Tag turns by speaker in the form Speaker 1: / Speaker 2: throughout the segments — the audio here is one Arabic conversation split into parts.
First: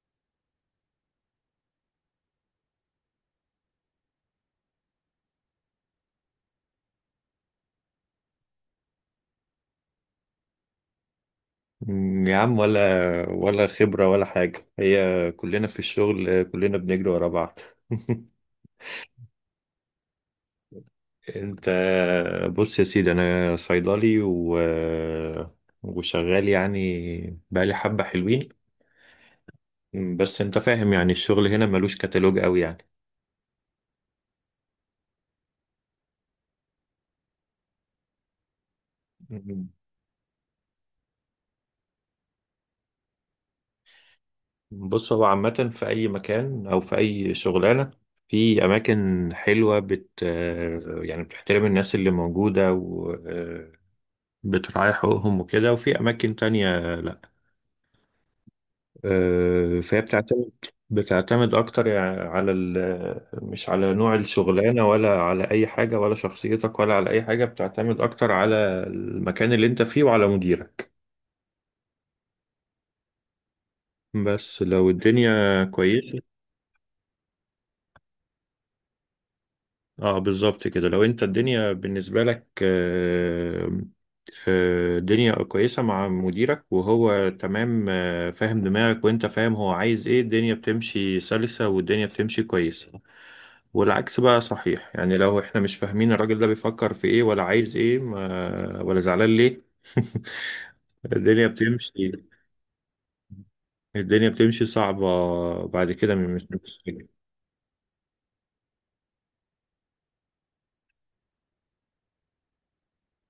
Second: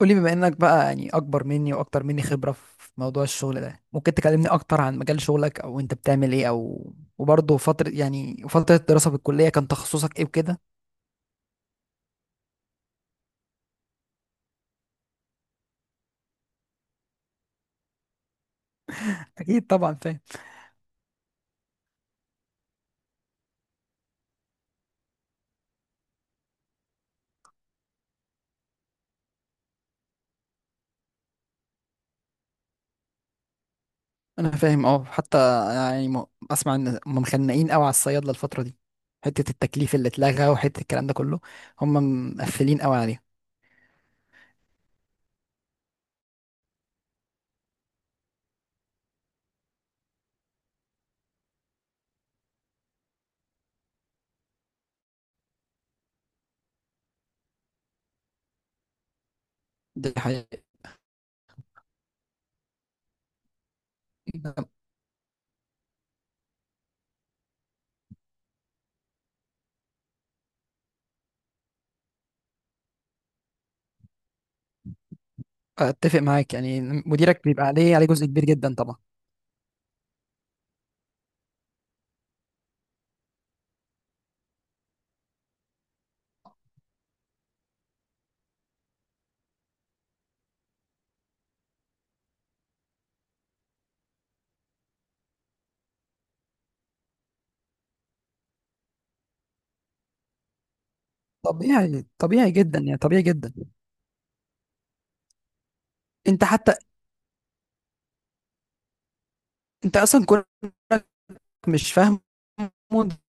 Speaker 1: قولي بما انك بقى اكبر مني واكتر مني خبرة في موضوع الشغل ده، ممكن تكلمني اكتر عن مجال شغلك او انت بتعمل ايه، او وبرضه فترة فترة الدراسة في الكلية كان تخصصك ايه وكده.
Speaker 2: مم، يا عم، ولا خبرة ولا حاجة. هي كلنا في الشغل، كلنا بنجري ورا بعض.
Speaker 1: اكيد طبعا فاهم.
Speaker 2: انت بص يا سيدي، انا صيدلي و... وشغال يعني بقالي حبة حلوين. بس انت فاهم، يعني الشغل هنا ملوش كتالوج قوي يعني.
Speaker 1: انا فاهم، اه، حتى يعني اسمع ان هم مخنقين قوي على الصيادلة الفترة دي، حتة
Speaker 2: مم.
Speaker 1: التكليف اللي اتلغى وحتة الكلام ده كله. هم مقفلين قوي عليها.
Speaker 2: بص، هو عامة في أي مكان أو في أي شغلانة، في أماكن حلوة يعني بتحترم الناس اللي موجودة، بتريح حقوقهم وكده، وفي أماكن تانية لأ. فهي
Speaker 1: دي
Speaker 2: بتعتمد
Speaker 1: حقيقة.
Speaker 2: بتعتمد أكتر يعني على مش على نوع الشغلانة، ولا على أي حاجة، ولا شخصيتك، ولا على أي حاجة. بتعتمد أكتر على المكان اللي أنت فيه وعلى مديرك، بس لو الدنيا
Speaker 1: اتفق
Speaker 2: كويسة.
Speaker 1: معاك يعني، مديرك بيبقى عليه جزء كبير جدا طبعا.
Speaker 2: اه، بالظبط كده. لو انت الدنيا بالنسبة لك الدنيا كويسة مع مديرك وهو تمام، فاهم دماغك وانت فاهم هو عايز ايه، الدنيا بتمشي سلسة والدنيا بتمشي كويسة. والعكس بقى صحيح، يعني لو احنا مش فاهمين الراجل ده بيفكر في ايه، ولا عايز ايه، ما ولا زعلان ليه الدنيا
Speaker 1: طبيعي،
Speaker 2: بتمشي
Speaker 1: طبيعي جدا يعني، طبيعي جدا.
Speaker 2: الدنيا بتمشي صعبة بعد كده.
Speaker 1: انت حتى،
Speaker 2: مش-
Speaker 1: انت اصلا كونك مش فاهمه،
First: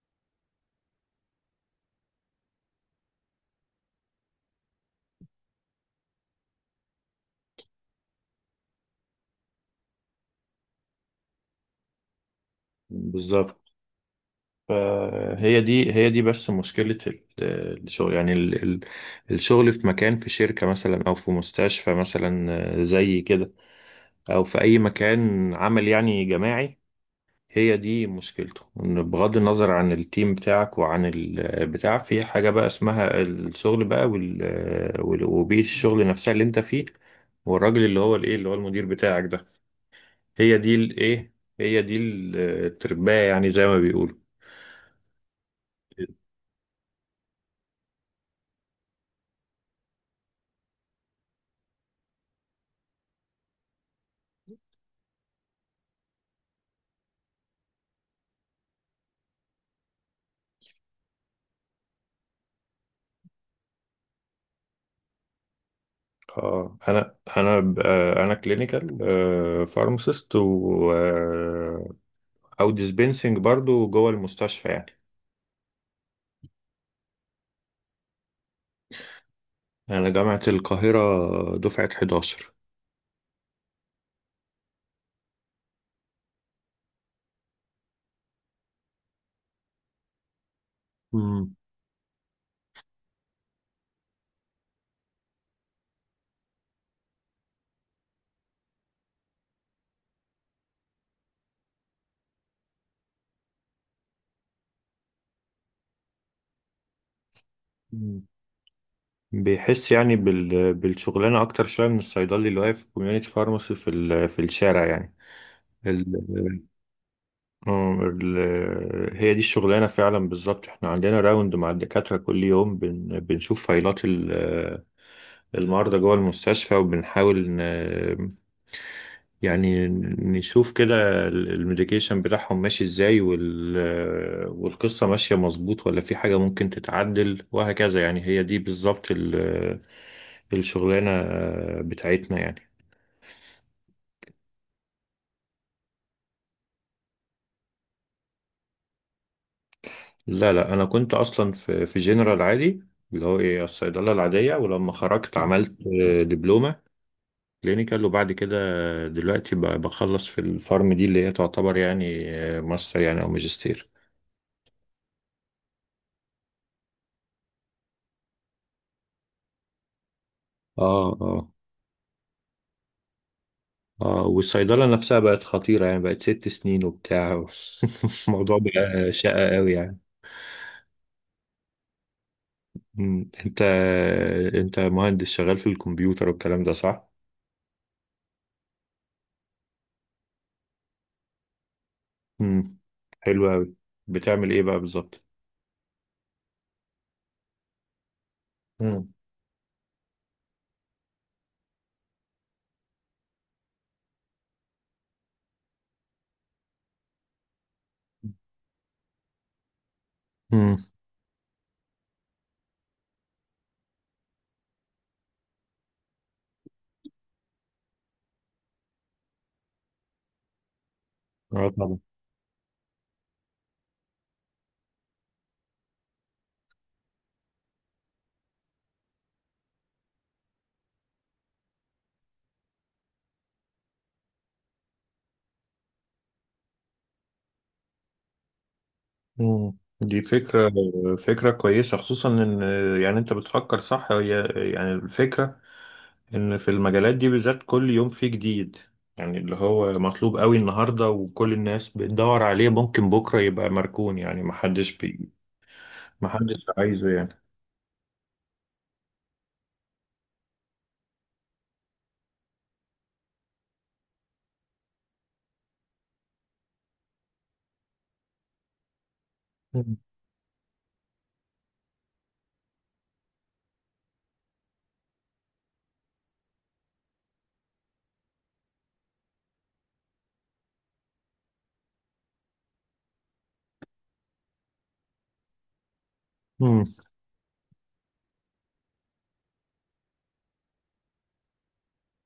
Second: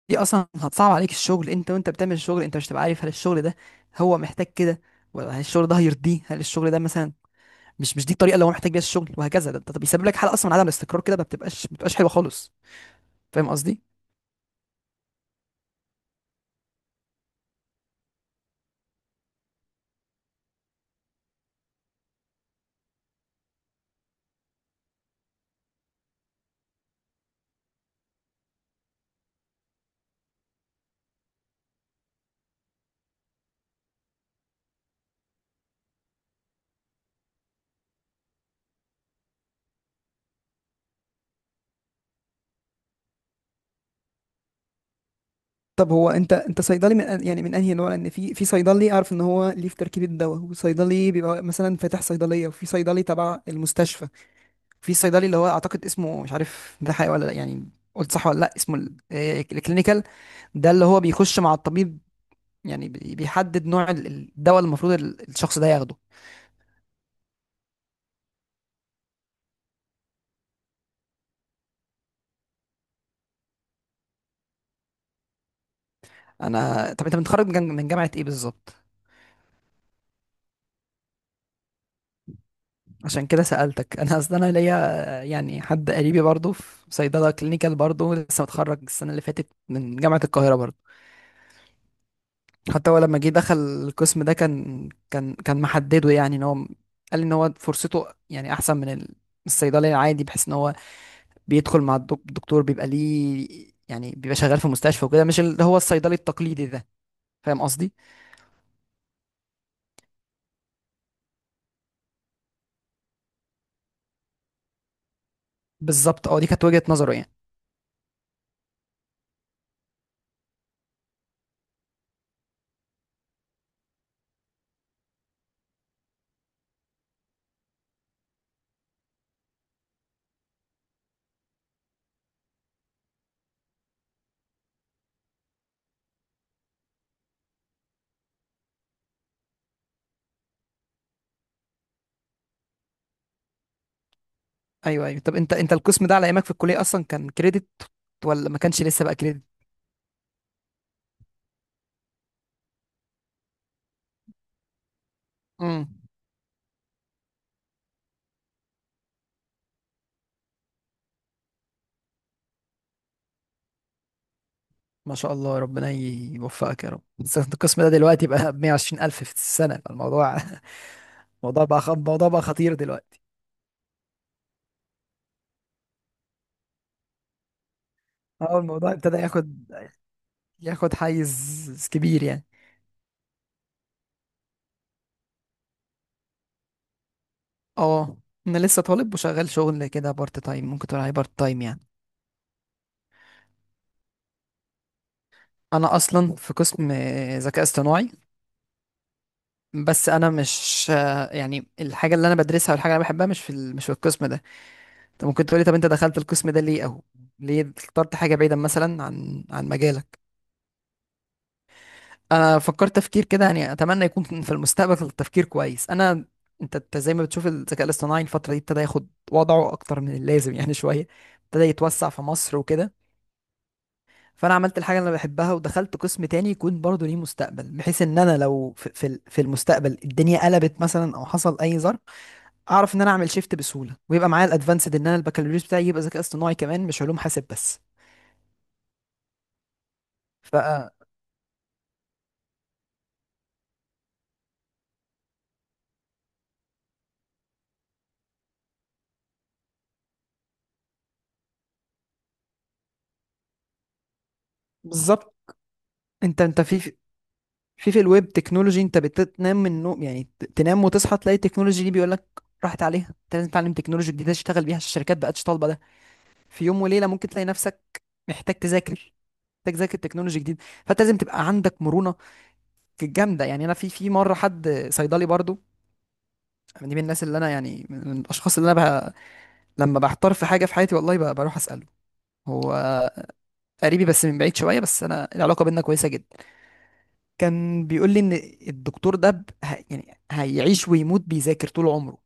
Speaker 1: دي اصلا هتصعب عليك الشغل انت وانت بتعمل الشغل، انت مش هتبقى عارف هل الشغل ده هو محتاج كده، ولا هل الشغل ده هيرضيه، هل الشغل ده مثلا مش دي الطريقه اللي هو محتاج بيها الشغل، وهكذا. ده بيسبب لك حاله اصلا من عدم الاستقرار كده، ما بتبقاش حلوه خالص. فاهم
Speaker 2: بالظبط.
Speaker 1: قصدي؟
Speaker 2: فهي دي، هي دي بس مشكلة الشغل يعني، الشغل في مكان، في شركة مثلا أو في مستشفى مثلا زي كده، أو في أي مكان عمل يعني جماعي. هي دي مشكلته، إن بغض النظر عن التيم بتاعك وعن البتاع، في حاجة بقى اسمها الشغل بقى وبيئة الشغل نفسها اللي أنت فيه، والراجل اللي هو الإيه، اللي هو المدير بتاعك ده. هي دي الإيه، هي دي الترباية يعني زي ما بيقولوا.
Speaker 1: طب هو انت، انت صيدلي من يعني من انهي نوع؟ لان في صيدلي اعرف ان هو ليه في تركيبه الدواء، وصيدلي بيبقى مثلا فاتح صيدليه، وفي صيدلي تبع المستشفى، في صيدلي اللي هو اعتقد اسمه مش عارف ده حقيقي ولا لا يعني، قلت صح ولا لا، اسمه الكلينيكال. ده اللي هو بيخش مع الطبيب، يعني بيحدد نوع الدواء اللي المفروض الشخص ده ياخده.
Speaker 2: اه، انا كلينيكال فارماسيست و آه، او ديسبنسنج برضو جوه المستشفى يعني.
Speaker 1: انا طب انت متخرج من من جامعة ايه بالظبط؟
Speaker 2: انا جامعة القاهرة دفعة 11.
Speaker 1: عشان كده سألتك، انا اصل انا ليا، يعني حد قريبي برضه في صيدلة كلينيكال برضه، لسه متخرج السنة اللي فاتت من جامعة القاهرة برضه.
Speaker 2: امم
Speaker 1: حتى هو لما جه دخل القسم ده كان محدده، يعني ان هو قال ان هو فرصته يعني احسن من الصيدلي العادي، بحيث ان هو بيدخل مع الدكتور، بيبقى ليه يعني بيبقى شغال في مستشفى وكده، مش اللي هو الصيدلي التقليدي ده. فاهم قصدي؟
Speaker 2: امم بيحس يعني بالشغلانة أكتر شوية من الصيدلي اللي واقف في كوميونيتي فارماسي في في الشارع يعني. ال...
Speaker 1: بالظبط، اه، دي كانت وجهة نظره يعني.
Speaker 2: هي دي الشغلانة فعلا بالظبط. احنا عندنا راوند مع الدكاترة كل يوم، بنشوف فايلات المرضى جوه المستشفى، وبنحاول يعني نشوف كده الميديكيشن بتاعهم ماشي ازاي والقصة ماشية مظبوط ولا في حاجة ممكن تتعدل وهكذا يعني. هي دي بالظبط الشغلانة بتاعتنا يعني.
Speaker 1: ايوه ايوه. طب انت، انت القسم ده على ايامك في الكلية اصلا كان كريدت ولا ما كانش لسه بقى كريدت؟
Speaker 2: لا لا، أنا كنت أصلا في جنرال عادي، اللي هو إيه الصيدلة العادية، ولما خرجت عملت
Speaker 1: امم.
Speaker 2: دبلومة كلينيكال، وبعد كده دلوقتي بخلص في الفارم دي اللي هي تعتبر يعني ماستر يعني أو ماجستير.
Speaker 1: ما شاء الله، ربنا يوفقك يا رب. بس انت القسم ده دلوقتي بقى ب 120 الف في السنة، الموضوع
Speaker 2: اه، اه،
Speaker 1: الموضوع بقى الموضوع بقى خطير دلوقتي.
Speaker 2: اه، والصيدلة نفسها بقت خطيرة يعني، بقت ست سنين وبتاع. الموضوع
Speaker 1: اه، الموضوع
Speaker 2: بقى
Speaker 1: ابتدى
Speaker 2: شقة
Speaker 1: ياخد،
Speaker 2: قوي يعني.
Speaker 1: ياخد حيز كبير يعني.
Speaker 2: مم. انت مهندس شغال في الكمبيوتر والكلام ده، صح؟
Speaker 1: اه، انا لسه طالب وشغال شغل كده بارت تايم، ممكن تقول عليه بارت تايم يعني.
Speaker 2: مم. حلو قوي. بتعمل ايه بقى بالظبط؟
Speaker 1: انا اصلا في قسم ذكاء اصطناعي،
Speaker 2: مم.
Speaker 1: بس انا مش، يعني الحاجه اللي انا بدرسها والحاجه اللي انا بحبها مش في القسم ده. انت ممكن تقولي طب انت دخلت القسم ده ليه، او ليه اخترت حاجه بعيده مثلا عن مجالك؟
Speaker 2: امم.
Speaker 1: انا فكرت تفكير كده يعني، اتمنى يكون في المستقبل تفكير كويس. انا انت أنت زي ما بتشوف الذكاء الاصطناعي الفتره دي ابتدى ياخد وضعه اكتر من اللازم يعني شويه، ابتدى
Speaker 2: اه طبعا.
Speaker 1: يتوسع في مصر وكده. فانا عملت الحاجه اللي انا بحبها ودخلت قسم تاني يكون برضه ليه مستقبل، بحيث ان انا لو في المستقبل الدنيا قلبت مثلا او حصل اي ظرف، اعرف ان انا اعمل شيفت بسهوله، ويبقى معايا الادفانسد ان انا البكالوريوس بتاعي يبقى ذكاء اصطناعي كمان، مش علوم حاسب بس.
Speaker 2: مم. دي
Speaker 1: ف
Speaker 2: فكرة، فكرة كويسة، خصوصا ان، يعني انت بتفكر صح. هي يعني الفكرة، ان في المجالات دي بالذات كل يوم فيه جديد، يعني اللي هو مطلوب قوي النهارده وكل الناس بتدور عليه ممكن بكره يبقى مركون، يعني محدش
Speaker 1: بالظبط انت انت
Speaker 2: محدش
Speaker 1: في
Speaker 2: عايزه يعني.
Speaker 1: في الويب تكنولوجي، انت بتنام من النوم يعني، تنام وتصحى تلاقي التكنولوجي دي بيقول لك راحت عليها، انت لازم تتعلم تكنولوجي جديده تشتغل بيها عشان الشركات بقتش طالبه ده. في يوم وليله ممكن تلاقي نفسك محتاج تذاكر، محتاج تذاكر تكنولوجي جديد، فانت لازم تبقى عندك مرونه. كانت جامده يعني. انا في مره حد صيدلي برضو، دي من الناس اللي انا يعني من الاشخاص اللي انا بقى لما بحتار في حاجه في حياتي، والله بقى بروح اساله. هو قريبي بس من بعيد شويه، بس انا العلاقه بينا كويسه جدا.
Speaker 2: امم.
Speaker 1: كان بيقول لي ان الدكتور ده يعني هيعيش ويموت بيذاكر طول عمره،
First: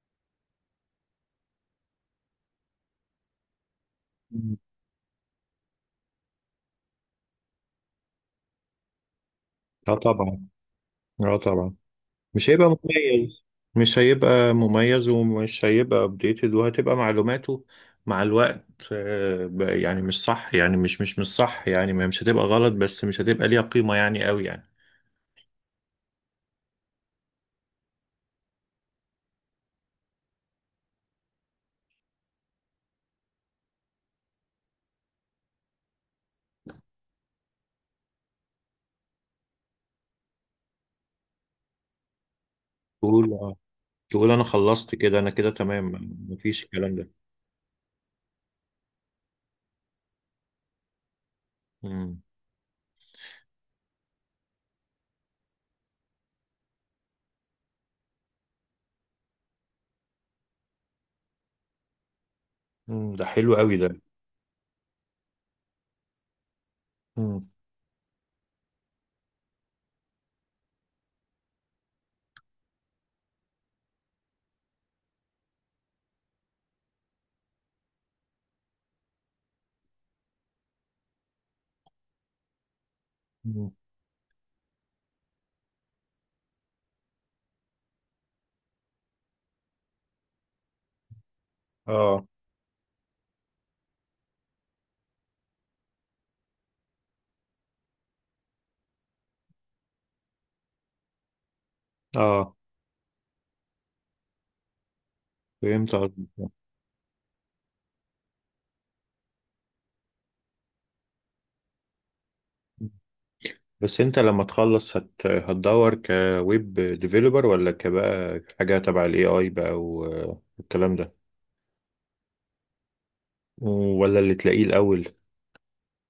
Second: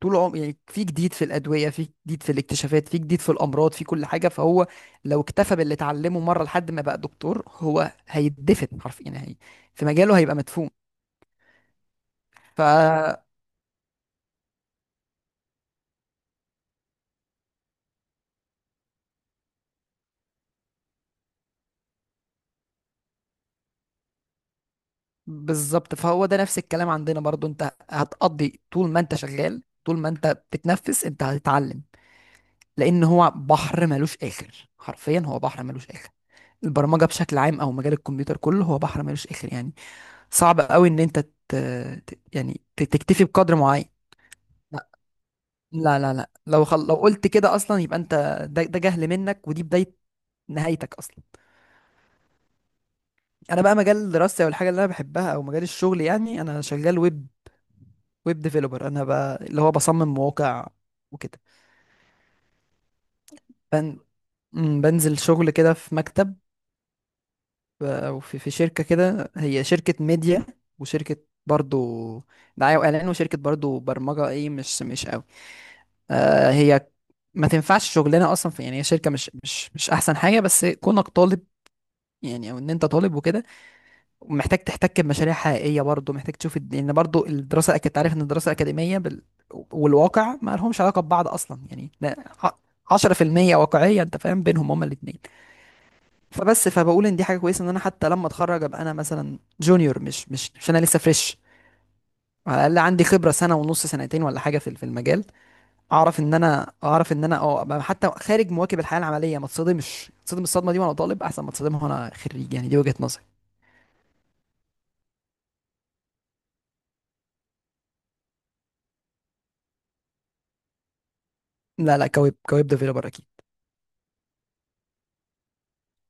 Speaker 1: طول عمره، يعني في جديد في الادويه، في جديد في الاكتشافات، في جديد في الامراض، في كل حاجه. فهو لو اكتفى باللي اتعلمه مره لحد ما بقى دكتور، هو هيدفن حرفيا يعني، هي في
Speaker 2: اه
Speaker 1: مجاله هيبقى
Speaker 2: طبعا.
Speaker 1: مدفون.
Speaker 2: اه طبعا. مش
Speaker 1: ف
Speaker 2: هيبقى مميز. مش هيبقى مميز، ومش هيبقى ابديتد، وهتبقى معلوماته مع الوقت بقى يعني مش صح يعني، مش صح يعني، مش هتبقى غلط، بس مش هتبقى ليها قيمة يعني قوي يعني.
Speaker 1: بالظبط فهو ده نفس الكلام عندنا برضو، انت هتقضي طول ما انت شغال، طول ما انت بتتنفس انت هتتعلم، لان هو بحر ملوش اخر حرفيا، هو بحر ملوش اخر. البرمجة بشكل عام او مجال الكمبيوتر كله هو بحر ملوش اخر يعني، صعب قوي ان انت تكتفي بقدر
Speaker 2: قول،
Speaker 1: معين.
Speaker 2: تقول انا خلصت كده، انا كده تمام.
Speaker 1: لا لا
Speaker 2: مفيش
Speaker 1: لو
Speaker 2: الكلام ده.
Speaker 1: قلت كده اصلا يبقى انت، ده جهل منك، ودي بداية نهايتك اصلا.
Speaker 2: مم.
Speaker 1: انا بقى مجال دراستي، او الحاجة اللي انا بحبها، او مجال الشغل، يعني انا شغال ويب ديفيلوبر. انا بقى اللي هو بصمم مواقع وكده،
Speaker 2: مم. ده حلو قوي
Speaker 1: بن...
Speaker 2: ده.
Speaker 1: مم، بنزل شغل كده في مكتب،
Speaker 2: مم.
Speaker 1: او في شركه كده، هي شركه ميديا وشركه برضو دعايه واعلان، وشركه برضو برمجه ايه، مش مش قوي، آه، هي ما تنفعش شغلنا اصلا في يعني، هي شركه مش احسن حاجه، بس كونك طالب يعني، او ان انت طالب وكده،
Speaker 2: مم.
Speaker 1: محتاج تحتك بمشاريع حقيقيه برضه، محتاج تشوف لان برضه الدراسه، كنت عارف ان الدراسه الاكاديميه والواقع ما لهمش علاقه ببعض اصلا يعني. ده
Speaker 2: اه.
Speaker 1: ع- 10% واقعيه انت فاهم بينهم هما الاثنين. فبس فبقول ان دي حاجه كويسه، ان انا حتى لما اتخرج ابقى انا مثلا جونيور، مش مش مش انا لسه فريش.
Speaker 2: اه
Speaker 1: على الاقل عندي خبره سنه ونص، سنتين ولا حاجه في المجال،
Speaker 2: فهمت
Speaker 1: اعرف ان
Speaker 2: قصدك.
Speaker 1: انا، اعرف ان انا اه أبقى حتى خارج مواكب الحياه العمليه، ما اتصدمش، اتصدم الصدمه دي وانا طالب احسن ما اتصدمها وانا خريج يعني، دي
Speaker 2: مم.
Speaker 1: وجهه نظري.
Speaker 2: بس انت لما تخلص هتدور كويب ديفيلوبر، ولا كبقى حاجة تبع الاي اي بقى والكلام ده؟
Speaker 1: لا لا، كويب، ديفيلوبر اكيد.
Speaker 2: ولا اللي تلاقيه الاول؟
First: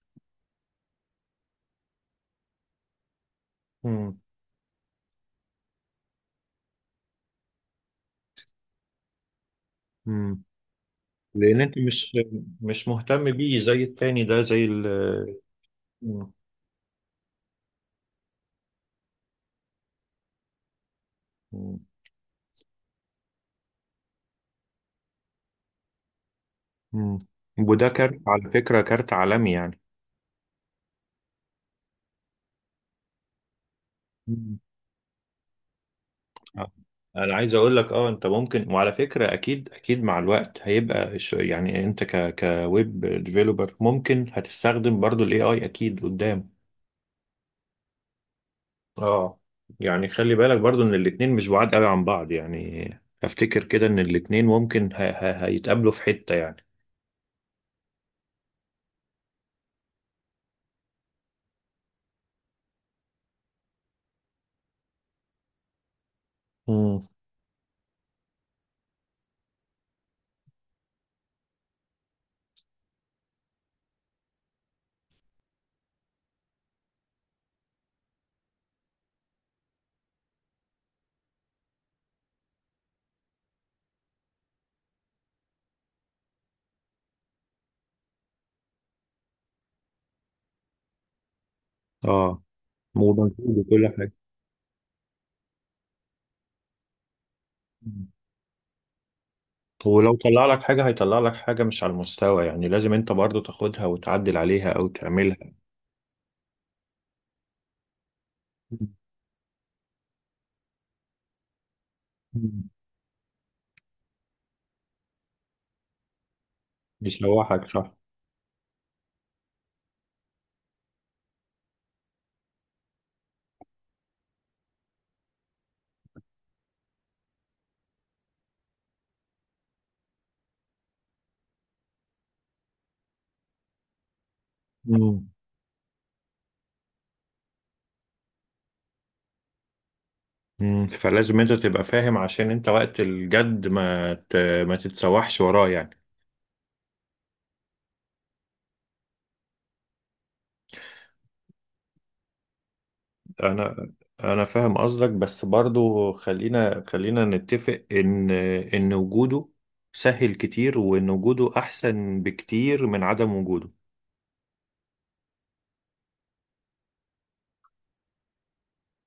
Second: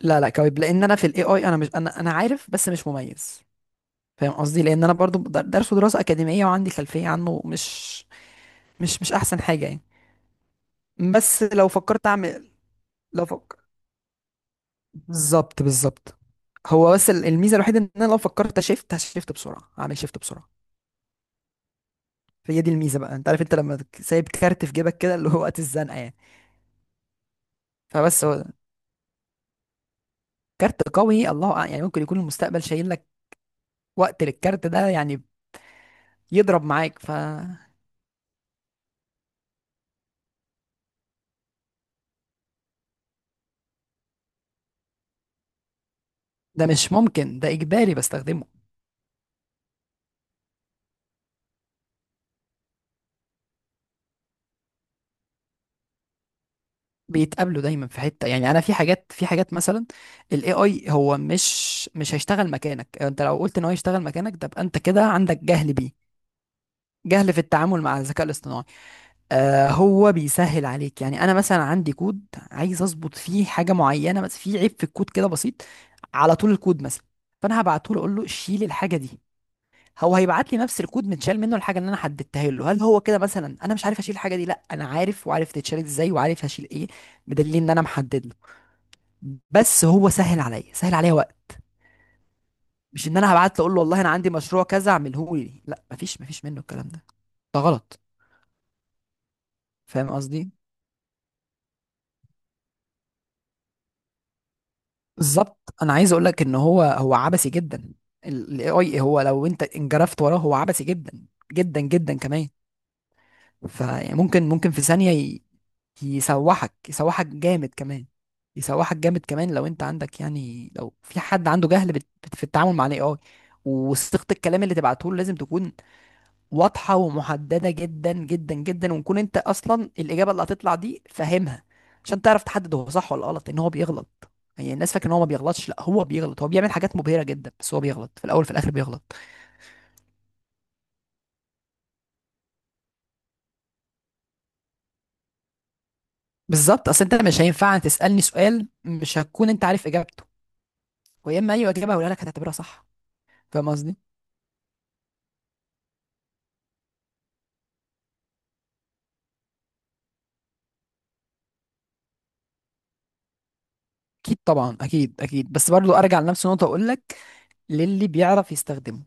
Speaker 1: لا لا كويب، لان انا في الاي اي، انا مش، انا انا عارف بس مش مميز،
Speaker 2: مم.
Speaker 1: فاهم قصدي؟ لان انا برضو درسه دراسه اكاديميه، وعندي خلفيه عنه، مش احسن حاجه يعني.
Speaker 2: مم.
Speaker 1: بس
Speaker 2: لان
Speaker 1: لو
Speaker 2: انت
Speaker 1: فكرت
Speaker 2: مش،
Speaker 1: اعمل، لو
Speaker 2: مهتم
Speaker 1: فكر،
Speaker 2: بيه زي التاني ده، زي ال.
Speaker 1: بالظبط بالظبط.
Speaker 2: مم.
Speaker 1: هو بس الميزه الوحيده ان انا لو فكرت شيفت هشيفت بسرعه، هعمل شيفت بسرعه. فهي دي الميزه بقى، انت عارف، انت لما سايب كارت في جيبك كده اللي هو وقت الزنقه يعني.
Speaker 2: مم. وده كارت
Speaker 1: فبس هو
Speaker 2: على فكرة، كارت عالمي
Speaker 1: كارت قوي، الله أعلم، يعني ممكن يكون المستقبل شايل لك وقت
Speaker 2: يعني.
Speaker 1: للكارت ده يعني، يضرب
Speaker 2: آه.
Speaker 1: معاك.
Speaker 2: انا عايز اقول لك، اه انت ممكن، وعلى فكره اكيد اكيد مع الوقت هيبقى الش-، يعني انت ك كويب ديفيلوبر ممكن هتستخدم برضو الاي اي اكيد قدام.
Speaker 1: ده مش ممكن، ده اجباري بستخدمه.
Speaker 2: اه، يعني خلي بالك برضو ان الاتنين مش بعاد قوي عن بعض، يعني افتكر كده ان الاتنين ممكن هيتقابلوا في حته يعني.
Speaker 1: بيتقابلوا دايما في حته يعني. انا في حاجات، في حاجات مثلا الاي اي هو مش هيشتغل مكانك، انت لو قلت ان هو يشتغل مكانك تبقى انت كده عندك جهل بيه،
Speaker 2: امم.
Speaker 1: جهل في التعامل مع الذكاء الاصطناعي. آه هو بيسهل عليك يعني. انا مثلا عندي كود عايز اظبط فيه حاجه معينه، بس في عيب في الكود كده بسيط على طول الكود مثلا، فانا هبعته له اقول له شيل الحاجه دي، هو هيبعت لي نفس الكود متشال منه الحاجه اللي انا حددتها له. هل هو كده مثلا انا مش عارف اشيل الحاجه دي؟ لا انا عارف، وعارف تتشال ازاي، وعارف هشيل ايه، بدليل ان انا محدد له. بس هو سهل عليا، سهل عليا وقت،
Speaker 2: اه
Speaker 1: مش ان انا هبعت
Speaker 2: وبنفيذ
Speaker 1: له اقول له
Speaker 2: وكل
Speaker 1: والله انا
Speaker 2: حاجه.
Speaker 1: عندي مشروع كذا اعمله لي، لا، مفيش منه الكلام ده، ده غلط.
Speaker 2: مم.
Speaker 1: فاهم
Speaker 2: ولو طلع
Speaker 1: قصدي؟
Speaker 2: لك حاجه، هيطلع لك حاجه مش على المستوى يعني، لازم انت برضو تاخدها وتعدل عليها او تعملها.
Speaker 1: بالظبط. انا عايز اقول لك ان هو، هو عبثي جدا، الاي اي، هو لو انت انجرفت وراه هو عبثي جدا، جدا جدا كمان.
Speaker 2: مم.
Speaker 1: فممكن، ممكن في ثانية يسوحك، يسوحك
Speaker 2: يسوحك
Speaker 1: جامد
Speaker 2: صح.
Speaker 1: كمان، يسوحك جامد كمان لو انت عندك، يعني لو في حد عنده جهل في التعامل مع الاي اي. وصيغة الكلام اللي تبعته له لازم تكون واضحة ومحددة جدا جدا جدا، ونكون انت اصلا الاجابة اللي هتطلع دي فاهمها، عشان تعرف تحدد هو صح ولا غلط، ان هو بيغلط يعني. الناس فاكره ان هو ما
Speaker 2: مم.
Speaker 1: بيغلطش، لا هو بيغلط، هو بيعمل حاجات مبهرة جدا بس هو بيغلط، في الاول في الاخر بيغلط.
Speaker 2: مم. فلازم انت تبقى فاهم عشان انت وقت الجد ما ما تتسوحش وراه يعني.
Speaker 1: بالظبط. اصل انت مش هينفع تسألني سؤال مش هتكون انت عارف اجابته، ويا اما اي اجابة هقولها لك هتعتبرها صح. فاهم
Speaker 2: انا
Speaker 1: قصدي؟
Speaker 2: انا فاهم قصدك، بس برضو خلينا خلينا نتفق ان، وجوده سهل كتير، وان وجوده احسن بكتير من عدم وجوده.
Speaker 1: اكيد طبعا، اكيد اكيد، بس برضو ارجع لنفس النقطة واقول لك، للي بيعرف يستخدمه.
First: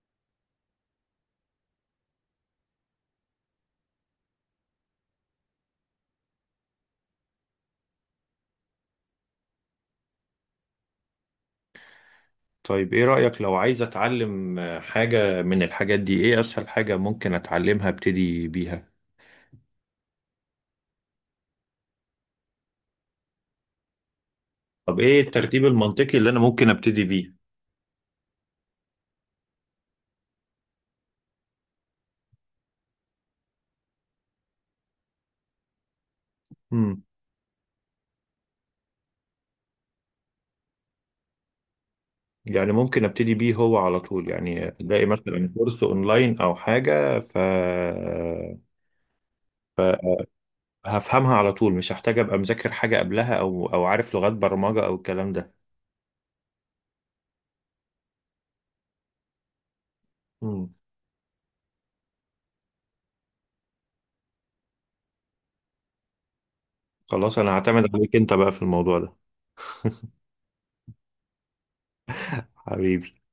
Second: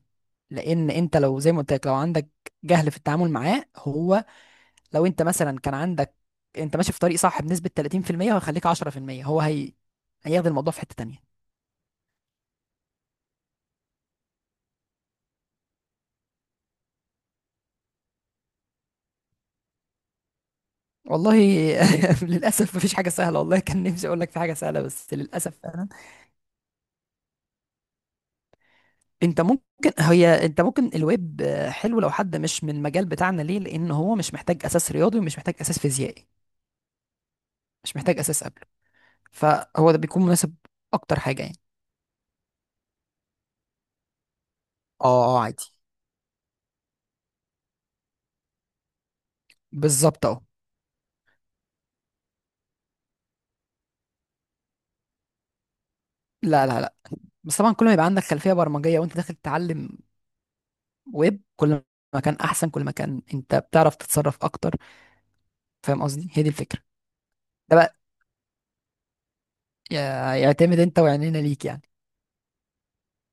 Speaker 1: لان انت لو زي ما قلت لك، لو عندك جهل في التعامل معاه، هو لو انت مثلا كان عندك، انت ماشي في طريق صح بنسبة 30% وهيخليك 10%. هو، هي، هياخد الموضوع في حتة تانية.
Speaker 2: طيب، ايه رأيك لو عايز اتعلم حاجة من الحاجات دي؟ ايه اسهل حاجة ممكن اتعلمها ابتدي بيها؟
Speaker 1: والله للأسف مفيش حاجة سهلة والله، كان نفسي أقول لك في حاجة سهلة
Speaker 2: طب
Speaker 1: بس
Speaker 2: ايه
Speaker 1: للأسف
Speaker 2: الترتيب
Speaker 1: فعلا.
Speaker 2: المنطقي اللي انا ممكن ابتدي
Speaker 1: أنت ممكن الويب، آه، حلو لو حد مش من المجال بتاعنا، ليه؟ لأن هو مش محتاج أساس رياضي، ومش محتاج أساس فيزيائي،
Speaker 2: بيه؟
Speaker 1: مش محتاج أساس قبله، فهو ده بيكون مناسب أكتر حاجة يعني.
Speaker 2: يعني ممكن ابتدي بيه هو على طول، يعني الاقي
Speaker 1: اه اه
Speaker 2: مثلا
Speaker 1: عادي،
Speaker 2: كورس اونلاين او حاجه ف
Speaker 1: بالظبط أهو.
Speaker 2: هفهمها على طول، مش هحتاج ابقى مذاكر حاجه قبلها او او عارف لغات برمجه او الكلام ده؟
Speaker 1: لا لا لا، بس طبعا كل ما يبقى عندك خلفية برمجية وأنت داخل تتعلم
Speaker 2: مم.
Speaker 1: ويب، كل ما كان احسن، كل ما كان انت بتعرف تتصرف اكتر. فاهم قصدي؟ هي دي الفكره.
Speaker 2: خلاص، انا
Speaker 1: ده
Speaker 2: هعتمد
Speaker 1: بقى
Speaker 2: عليك انت بقى في الموضوع ده.
Speaker 1: يعتمد، انت وعينينا ليك يعني.
Speaker 2: حبيبي.